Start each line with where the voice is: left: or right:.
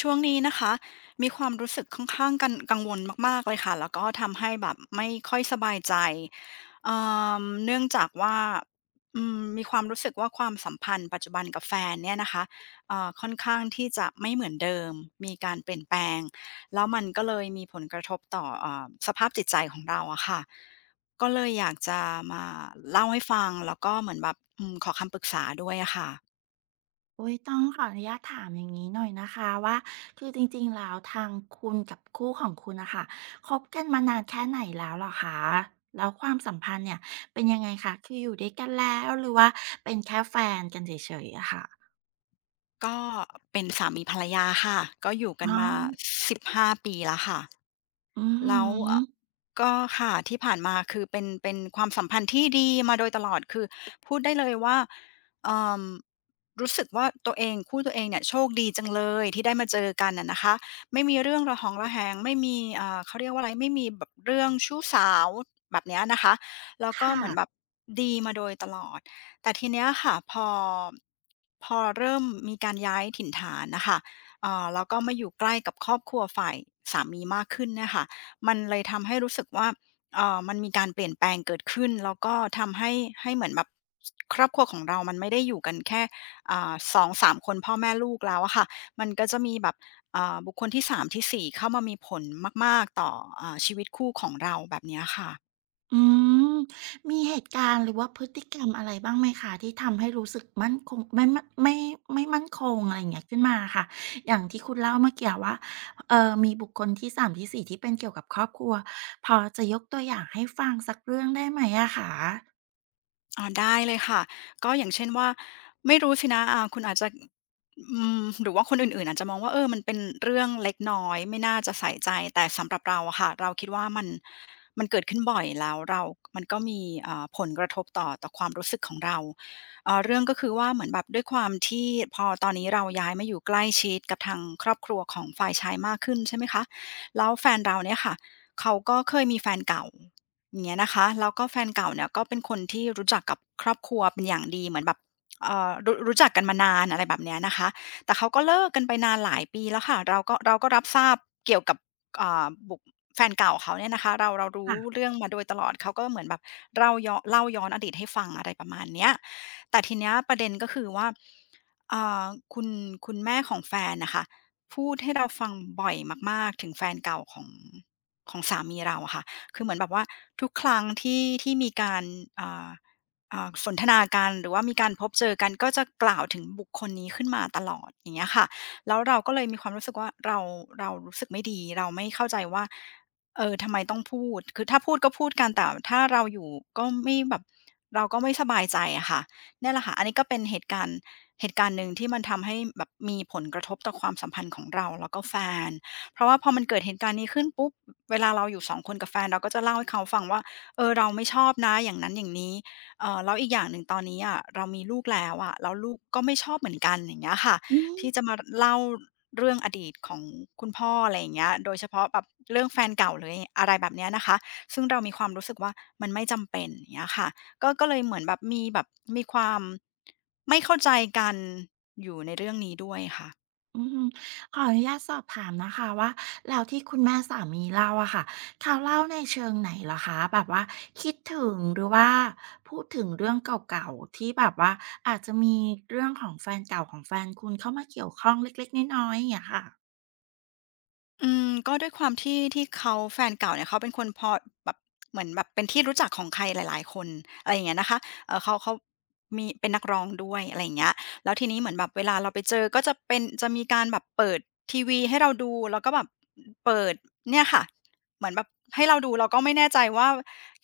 left: ช่วงนี้นะคะมีความรู้สึกค่อนข้างกังวลมากๆเลยค่ะแล้วก็ทำให้แบบไม่ค่อยสบายใจเอ่มเนื่องจากว่ามีความรู้สึกว่าความสัมพันธ์ปัจจุบันกับแฟนเนี่ยนะคะค่อนข้างที่จะไม่เหมือนเดิมมีการเปลี่ยนแปลงแล้วมันก็เลยมีผลกระทบต่อสภาพจิตใจของเราอะค่ะก็เลยอยากจะมาเล่าให้ฟังแล้วก็เหมือนแบบขอคำปรึกษาด้วยอะค่ะ
right: โอ้ยต้องขออนุญาตถามอย่างนี้หน่อยนะคะว่าคือจริงๆแล้วทางคุณกับคู่ของคุณนะคะคบกันมานานแค่ไหนแล้วเหรอคะแล้วความสัมพันธ์เนี่ยเป็นยังไงคะคืออยู่ด้วยกันแล้วหรือว่าเป็นแค่แฟนกันเฉยๆอะค่ะ
left: ก็เป็นสามีภรรยาค่ะก็อยู่กั
right: อ๋
left: นมา
right: อ
left: 15ปีแล้วค่ะ
right: อื
left: แล้ว
right: ม
left: ก็ค่ะที่ผ่านมาคือเป็นความสัมพันธ์ที่ดีมาโดยตลอดคือพูดได้เลยว่าเอ่อรู้สึกว่าตัวเองคู่ตัวเองเนี่ยโชคดีจังเลยที่ได้มาเจอกันอะนะคะไม่มีเรื่องระหองระแหงไม่มีเขาเรียกว่าอะไรไม่มีแบบเรื่องชู้สาวแบบเนี้ยนะคะแล้ว
right: ค
left: ก็เหมือนแบบ
right: ่ะ
left: ดีมาโดยตลอดแต่ทีเนี้ยค่ะพอเริ่มมีการย้ายถิ่นฐานน่ะค่ะแล้วก็มาอยู่ใกล้กับครอบครัวฝ่ายสามีมากขึ้นเนี่ยค่ะ มันเลยทำให้รู้สึกว่ามันมีการเปลี่ยนแปลงเกิดขึ้น แล้วก็ทำให้เหมือนแบบครอบครัวของเรา มันไม่ได้อยู่กันแค่2-3คนพ่อแม่ลูกแล้วอะค่ะมันก็จะมีแบบบุคคลที่3ที่4เข้ามามีผลมากๆ ต่อชีวิตคู่ของเราแบบเนี้ยค่ะ
right: อืมมีเหตุการณ์หรือว่าพฤติกรรมอะไรบ้างไหมคะที่ทำให้รู้สึกมั่นคงไม่ไม่มั่นคงอะไรอย่างเงี้ยขึ้นมาอะค่ะอย่างที่คุณเล่าเมื่อกี้ว่ามีบุคคลที่3ที่4ที่เป็นเกี่ยวกับครอบครัวพอจะยกตัวอย่างให้ฟังสักเรื่องได้ไหมอะคะ
left: อ๋อได้เลยค่ะก็อย่างเช่นว่าไม่รู้สินะคุณอาจจะหรือว่าคนอื่นๆอาจจะมองว่ามันเป็นเรื่องเล็กน้อยไม่น่าจะใส่ใจแต่สำหรับเราอะค่ะเราคิดว่ามันเกิดขึ้นบ่อยแล้วเรามันก็มีผลกระทบต่อความรู้สึกของเราเรื่องก็คือว่าเหมือนแบบด้วยความที่พอตอนนี้เราย้ายมาอยู่ใกล้ชิดกับทางครอบครัวของฝ่ายชายมากขึ้นใช่ไหมคะแล้วแฟนเราเนี่ยค่ะเขาก็เคยมีแฟนเก่า อย่างเงี้ยนะคะแล้วก็แฟนเก่าเนี่ยก็เป็นคนที่รู้จักกับครอบครัวเป็นอย่างดีเหมือนแบบรู้จักกันมานานอะไรแบบเนี้ยนะคะแต่เขาก็เลิกกันไปนานหลายปีแล้วค่ะเราก็รับทราบเกี่ยวกับอ่าบุกแฟนเก่าเขาเนี่ยนะคะเรารู้
right: ค่ะ
left: เรื่องมาโดยตลอดเขาก็เหมือนแบบเล่าย้อนอดีตให้ฟังอะไรประมาณเนี้ยแต่ทีเนี้ยประเด็นก็คือว่าอ่าคุณคุณแม่ของแฟนน่ะค่ะพูดให้เราฟังบ่อยมากๆถึงแฟนเก่าของสามีเราอะค่ะ คือเหมือนแบบว่าทุกครั้งที่มีการอ่าสนทนากันหรือว่ามีการพบเจอกันก็จะกล่าวถึงบุคคลนี้ขึ้นมาตลอดอย่างเงี้ยค่ะแล้วเราก็เลยมีความรู้สึกว่าเรารู้สึกไม่ดีเราไม่เข้าใจว่าทำไมต้องพูดคือถ้าพูดก็พูดกันแต่ถ้าเราอยู่ก็ไม่แบบเราก็ไม่สบายใจอะค่ะนี่นแหละค่ะอันนี้ก็เป็นเหตุการณ์หนึ่งที่มันทำให้แบบมีผลกระทบต่อความสัมพันธ์ของเราแล้วก็แฟน เพราะว่าพอมันเกิดเหตุการณ์นี้ขึ้นปุ๊บเวลาเราอยู่สองคนกับแฟนเราก็จะเล่าให้เขาฟังว่าเราไม่ชอบนะอย่างนั้นอย่างนี้แล้วอีกอย่างหนึ่งตอนนี้อะเรามีลูกแล้วอะแล้วลูกก็ไม่ชอบเหมือนกันอย่างเงี้ยค่ะ
right: อืม
left: ที่จะมารเล่าเรื่องอดีตของคุณพ่ออะไรอย่างเงี้ยโดยเฉพาะแบบเรื่องแฟนเก่าหรือยอะไรแบบเนี้ยนะคะซึ่งเรามีความรู้สึกว่ามันไม่จำเป็นอย่างเงี้ยค่ะก็เลยเหมือนแบบมีแบบมีความไม่เข้าใจกันอยู่ในเรื่องนี้ด้วยค่ะ
right: อืมขออนุญาตสอบถามนะคะว่าแล้วที่คุณแม่สามีเล่าอะค่ะเขาเล่าในเชิงไหนเหรอคะแบบว่าคิดถึงหรือว่าพูดถึงเรื่องเก่าๆที่แบบว่าอาจจะมีเรื่องของแฟนเก่าของแฟนคุณเข้ามาเกี่ยวข้องเล็กๆน้อยๆอย่างเงี้ยค่ะ
left: ก็ด้วยความที่เขาแฟนเก่าเนี่ยเขาเป็นคนพอแบบเหมือนแบบเป็นที่รู้จักของใครหลายๆคนอะไรอย่างเงี้ยนะคะเขามีเป็นนักร้องด้วยอะไรอย่างเงี้ยแล้วทีนี้เหมือนแบบเวลาเราไปเจอก็จะเป็นจะมีการแบบเปิดทีวีให้เราดูแล้วก็แบบเปิดเนี่ยค่ะเหมือนแบบให้เราดูเราก็ไม่แน่ใจว่า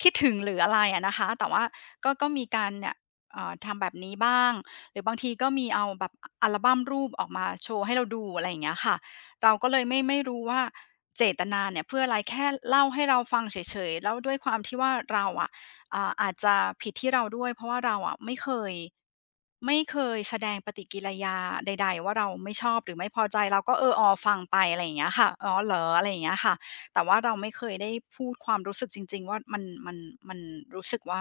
left: คิดถึงหรืออะไรอะนะคะแต่ว่าก็มีการเนี่ยทำแบบนี้บ้างหรือบางทีก็มีเอาแบบออัลบัมรูปออกมาโชว์ให้เราดูอะไรอย่างเงี้ยค่ะ เราก็เลยไม่รู้ว่าเจตนาเนี่ยเพื่ออะไรแค่เล่าให้เราฟังเฉยๆแล้วด้วยความที่ว่าเราอะอาจจะผิดที่เราด้วยเพราะว่าเราอะไม่เคยแสดงปฏิกิริยาใดๆว่าเราไม่ชอบหรือไม่พอใจเราก็เออออฟังไปอะไรอย่างเงี้ยค่ะอ๋อเหรออะไรอย่างเงี้ยค่ะแต่ว่าเราไม่เคยได้พูดความรู้สึกจริงๆว่ามันรู้สึกว่า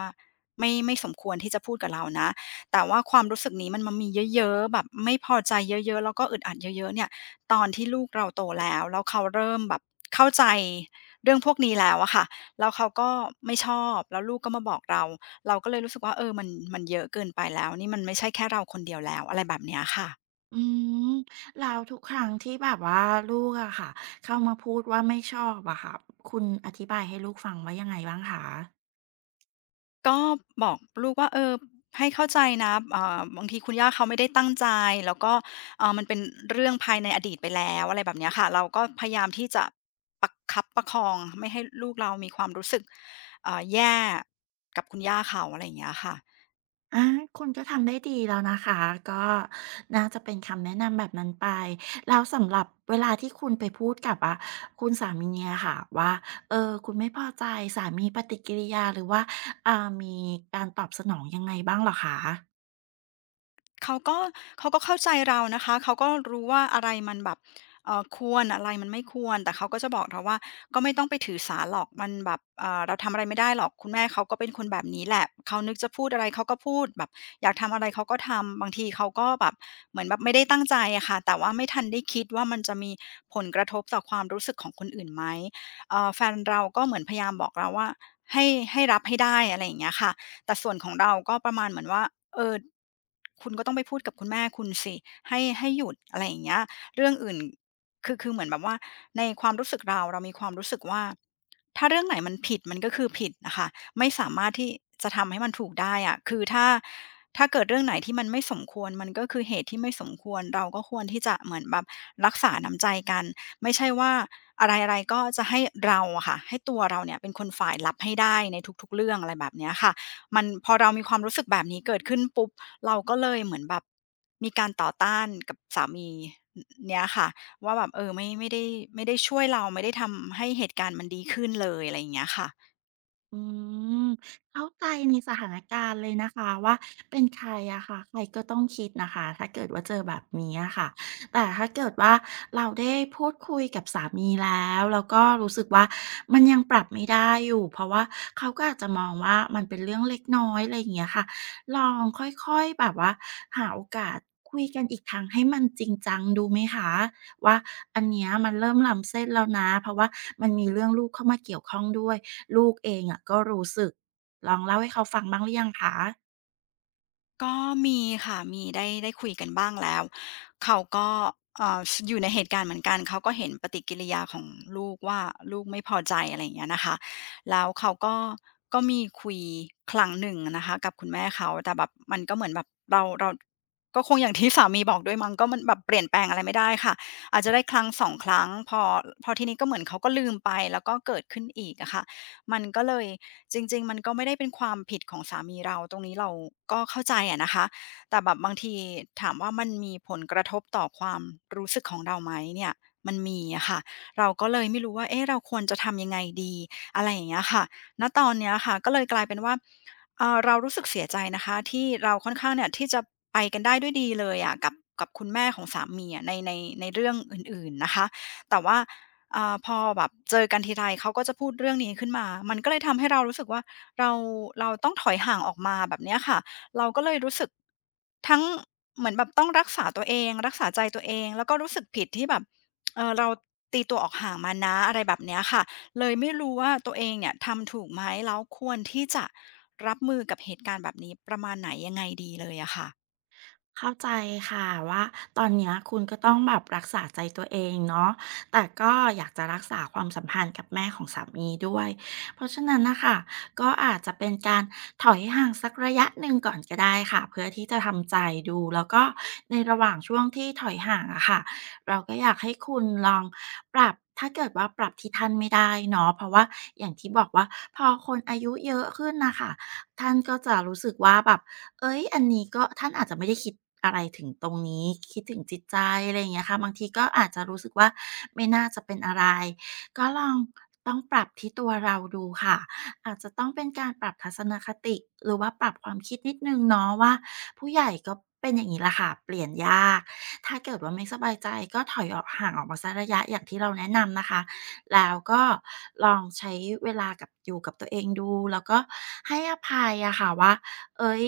left: ไม่สมควรที่จะพูดกับเรานะแต่ว่าความรู้สึกนี้มันมีเยอะๆแบบไม่พอใจเยอะๆแล้วก็อึดอัดเยอะๆเนี่ย ตอนที่ลูกเราโตแล้วเขาเริ่มแบบเข้าใจเรื่องพวกนี้แล้วอะค่ะแล้วเขาก็ไม่ชอบแล้วลูกก็มาบอกเราเราก็เลยรู้สึกว่าเออมันเยอะเกินไปแล้วนี่มันไม่ใช่แค่เราคนเดียวแล้วอะไรแบบเนี้ยค่ะ
right: อืมแล้วทุกครั้งที่แบบว่าลูกอะค่ะเข้ามาพูดว่าไม่ชอบอะค่ะคุณอธิบายให้ลูกฟังว่ายังไงบ้างคะ
left: ก็บอกลูกว่าเออให้เข้าใจนะบางทีคุณย่าเขาไม่ได้ตั้งใจแล้วก็มันเป็นเรื่องภายในอดีตไปแล้วอะไรแบบเนี้ยค่ะเราก็พยายามที่จะประคับประคองไม่ให้ลูกเรามีความรู้สึกแย่กับคุณย่าเขาอะไรอย่างเงี้ยค่ะ
right: อาคุณก็ทำได้ดีแล้วนะคะ ก็น่าจะเป็นคำแนะนำแบบนั้นไปแล้วสำหรับเวลาที่คุณไปพูดกับอะคุณสามีเน่ยค่ะว่าเออคุณไม่พอใจสามีปฏิกิริยาหรือว่ามีการตอบสนองยังไงบ้างเหรอคะ
left: เขาก็เขาก็เข้าใจเรานะคะเขาก็รู้ว่าอะไรมันแบบควรอะไรมันไม่ควรแต่เขาก็จะบอกเราว่าก็ไม่ต้องไปถือสาหรอกมันแบบเราทำอะไรไม่ได้หรอกคุณแม่เขาก็เป็นคนแบบนี้แหละเขานึกจะพูดอะไรเขาก็พูดแบบอยากทำอะไรเขาก็ทำบางทีเขาก็แบบเหมือนแบบไม่ได้ตั้งใจอะค่ะแต่ว่าไม่ทันได้คิดว่ามันจะมีผลกระทบต่อความรู้สึกของคนอื่นไหมแฟนเราก็เหมือนพยายามบอกเราว่าให้ให้รับให้ได้อะไรอย่างเงี้ยค่ะ แต่ส่วนของเราก็ประมาณเหมือนว่าเออคุณก็ต้องไปพูดกับคุณแม่คุณสิให้หยุดอะไรอย่างเงี้ยเรื่องอื่นคือเหมือนแบบว่าในความรู้สึกเรามีความรู้สึกว่าถ้าเรื่องไหนมันผิดมันก็คือผิดอะค่ะไม่สามารถที่จะทำให้มันถูกได้อะคือถ้าเกิดเรื่องไหนที่มันไม่สมควรมันก็คือเหตุที่ไม่สมควรเราก็ควรที่จะเหมือนแบบรักษาน้ำใจกันไม่ใช่ว่าอะไรๆก็จะให้เราอะค่ะให้ตัวเราเนี่ยเป็นคนฝ่ายรับให้ได้ในทุกๆเรื่องอะไรแบบเนี้ยค่ะ มันพอเรามีความรู้สึกแบบนี้เกิดขึ้นปุ๊บเราก็เลยเหมือนแบบมีการต่อต้านกับสามีเนี่ยค่ะว่าแบบเออไม่ได้ช่วยเราไม่ได้ทำให้เหตุการณ์มันดีขึ้นเลยอะไรอย่างเงี้ยค่ะ
right: อืมเข้าใจในสถานการณ์เลยนะคะว่าเป็นใครอะค่ะใครก็ต้องคิดนะคะถ้าเกิดว่าเจอแบบนี้อะค่ะแต่ถ้าเกิดว่าเราได้พูดคุยกับสามีแล้วแล้วก็รู้สึกว่ามันยังปรับไม่ได้อยู่เพราะว่าเขาก็อาจจะมองว่ามันเป็นเรื่องเล็กน้อยอะไรอย่างเงี้ยค่ะลองค่อยๆแบบว่าหาโอกาสคุยกันอีกครั้งให้มันจริงจังดูไหมคะ ว่าอันเนี้ยมันเริ่มล้ำเส้นแล้วนะเพราะว่ามันมีเรื่องลูกเข้ามาเกี่ยวข้องด้วยลูกเองอะก็รู้สึกลองเล่าให้เขาฟังบ้างหรือยังคะ
left: ก็มีค่ะมีได้คุยกันบ้างแล้วเขาก็สอยู่ในเหตุการณ์เหมือนกันเขาก็เห็นปฏิกิริยาของลูกว่าลูกไม่พอใจอะไรอย่างเงี้ยนะคะแล้วเขาก็ก็มีคุยครั้งหนึ่งอะนะคะกับคุณแม่เขาแต่แบบมันก็เหมือนแบบเราก็คงอย่างที่สามีบอกด้วยมั้งก็มันแบบเปลี่ยนแปลงอะไรไม่ได้ค่ะอาจจะได้ครั้ง2ครั้งพอทีนี้ก็เหมือนเขาก็ลืมไปแล้วก็เกิดขึ้นอีกอะค่ะมันก็เลย จริงๆมันก็ไม่ได้เป็นความผิดของสามีเราตรงนี้เราก็เข้าใจอะนะคะแต่แบบบางทีถามว่ามันมีผลกระทบต่อความรู้สึกของเราไหมเนี่ยมันมีอะค่ะเราก็เลยไม่รู้ว่าเอ๊ะเราควรจะทำยังไงดีอะไรอย่างเงี้ยค่ะณตอนเนี้ยค่ะก็เลยกลายเป็นว่าเรารู้สึกเสียใจนะคะที่เราค่อนข้างเนี่ยที่จะไปกันได้ด้วยดีเลยอะกับคุณแม่ของสามีอะในเรื่องอื่นๆนะคะแต่ว่า พอแบบเจอกันทีไรเขาก็จะพูดเรื่องนี้ขึ้นมา มันก็เลยทำให้เรารู้สึกว่าเราเราต้องถอยห่างออกมาแบบเนี้ยค่ะ เราก็เลยรู้สึกทั้งเหมือนแบบต้องรักษาตัวเองรักษาใจตัวเองแล้วก็รู้สึกผิดที่แบบเราตีตัวออกห่างมานะอะไรแบบเนี้ยค่ะเลยไม่รู้ว่าตัวเองเนี่ยทำถูกไหมแล้วควรที่จะรับมือกับเหตุการณ์แบบนี้ประมาณไหนยังไงดีเลยอะค่ะ
right: เข้าใจค่ะว่าตอนเนี้ยคุณก็ต้องแบบรักษาใจตัวเองเนาะแต่ก็อยากจะรักษาความสัมพันธ์กับแม่ของสามีด้วยเพราะฉะนั้นนะคะก็อาจจะเป็นการถอยห่างสักระยะหนึ่งก่อนก็ได้ค่ะเพื่อที่จะทำใจดูแล้วก็ในระหว่างช่วงที่ถอยห่างอะค่ะเราก็อยากให้คุณลองปรับถ้าเกิดว่าปรับที่ท่านไม่ได้เนาะเพราะว่าอย่างที่บอกว่าพอคนอายุเยอะขึ้นนะคะท่านก็จะรู้สึกว่าแบบ เอ๊ยอันนี้ก็ท่านอาจจะไม่ได้คิดอะไรถึงตรงนี้คิดถึงจิตใจอะไรอย่างเงี้ยค่ะบางทีก็อาจจะรู้สึกว่าไม่น่าจะเป็นอะไรก็ลองต้องปรับที่ตัวเราดูค่ะอาจจะต้องเป็นการปรับทัศนคติหรือว่าปรับความคิดนิดหนึ่งเนาะว่าผู้ใหญ่ก็เป็นอย่างงี้แหละค่ะเปลี่ยนยากถ้าเกิดว่าไม่สบายใจก็ถอยออกห่างออกมาสักระยะอย่างที่เราแนะนำนะคะแล้วก็ลองใช้เวลากับอยู่กับตัวเองดูแล้วก็ให้อภัยอะค่ะว่าเอ๊ย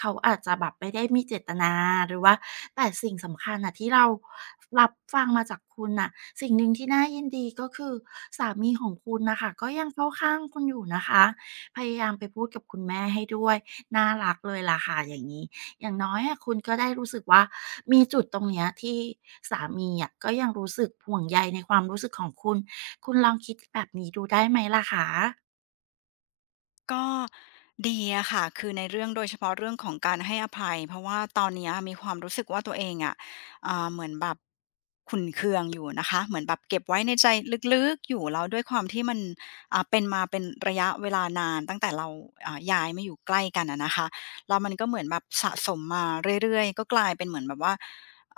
right: เขาอาจจะแบบไม่ได้มีเจตนาหรือว่าแต่สิ่งสำคัญน่ะที่เรารับฟังมาจากคุณน่ะสิ่งหนึ่งที่น่ายินดีก็คือสามีของคุณน่ะค่ะก็ยังเข้าข้างคุณอยู่นะคะพยายามไปพูดกับคุณแม่ให้ด้วยน่ารักเลยล่ะค่ะอย่างงี้อย่างน้อยอะคุณก็ได้รู้สึกว่ามีจุดตรงเนี้ยที่สามีอะก็ยังรู้สึกห่วงใยในความรู้สึกของคุณคุณลองคิดแบบนี้ดูได้ไหมล่ะคะ
left: ก็ดีอะค่ะคือในเรื่องโดยเฉพาะเรื่องของการให้อภัยเพราะว่าตอนเนี้ยมีความรู้สึกว่าตัวเองอะเหมือนแบบขุ่นเคืองอยู่นะคะเหมือนแบบเก็บไว้ในใจลึกๆอยู่แล้วด้วยความที่มันเป็นมาเป็นระยะเวลานานตั้งแต่เราย้ายมาอยู่ใกล้กันอะนะคะแล้วมันก็เหมือนแบบสะสมมาเรื่อยๆก็กลายเป็นเหมือนแบบว่า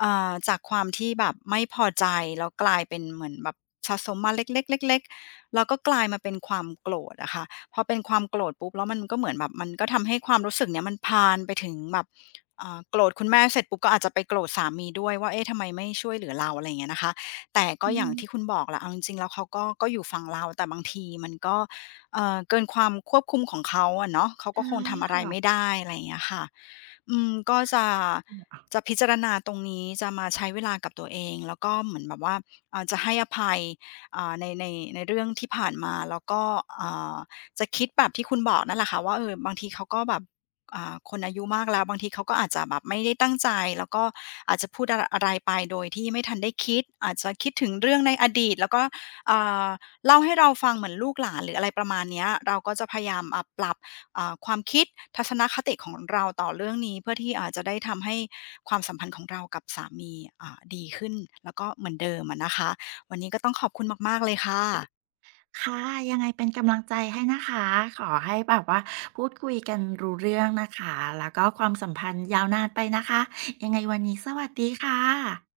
left: จากความที่แบบไม่พอใจแล้วกลายเป็นเหมือนแบบสะสมมาเล็กๆๆๆแล้วก็กลายมาเป็นความโกรธอะค่ะ พอเป็นความโกรธปุ๊บแล้วมันก็เหมือนแบบมันก็ทำให้ความรู้สึกเนี้ยมันพาลไปถึงแบบโกรธคุณแม่เสร็จปุ๊บก็อาจจะไปโกรธสามีด้วยว่าเอ๊ะทำไมไม่ช่วยเหลือเราอะไรอย่างเงี้ยนะคะแต่ก็
right: อื
left: อย่าง
right: ม
left: ที่คุณบอกแหละเอาจริงๆแล้วเขาก็อยู่ฝั่งเราแต่บางทีมันก็เกินความควบคุมของเขาอะเนาะเขาก็
right: ได้
left: คงทำอะไรไม่
right: ค่ะ
left: ได้อะไรอย่างเงี้ยค่ะอืมก็จะพิจารณาตรงนี้จะมาใช้เวลากับตัวเองแล้วก็เหมือนแบบว่าจะให้อภัยในในเรื่องที่ผ่านมาแล้วก็อ่า จะคิดแบบที่คุณบอกนั่นแหละค่ะว่าเออบางทีเขาก็แบบคนอายุมากแล้วบางทีเขาก็อาจจะแบบไม่ได้ตั้งใจแล้วก็อาจจะพูดอะไรอะไรไปโดยที่ไม่ทันได้คิดอาจจะคิดถึงเรื่องในอดีตแล้วก็อ่าเล่าให้เราฟังเหมือนลูกหลานหรืออะไรประมาณเนี้ยเราก็จะพยายามปรับความคิดทัศนคติของเราต่อเรื่องนี้เพื่อที่อาจจะได้ทำให้ความสัมพันธ์ของเรากับสามีดีขึ้นแล้วก็เหมือนเดิมอะนะคะวันนี้ก็ต้องขอบคุณมากๆเลยค่ะ
right: ค่ะยังไงเป็นกำลังใจให้นะคะขอให้แบบว่าพูดคุยกันรู้เรื่องนะคะแล้วก็ความสัมพันธ์ยาวนานไปนะคะยังไงวันนี้สวัสดีค่ะ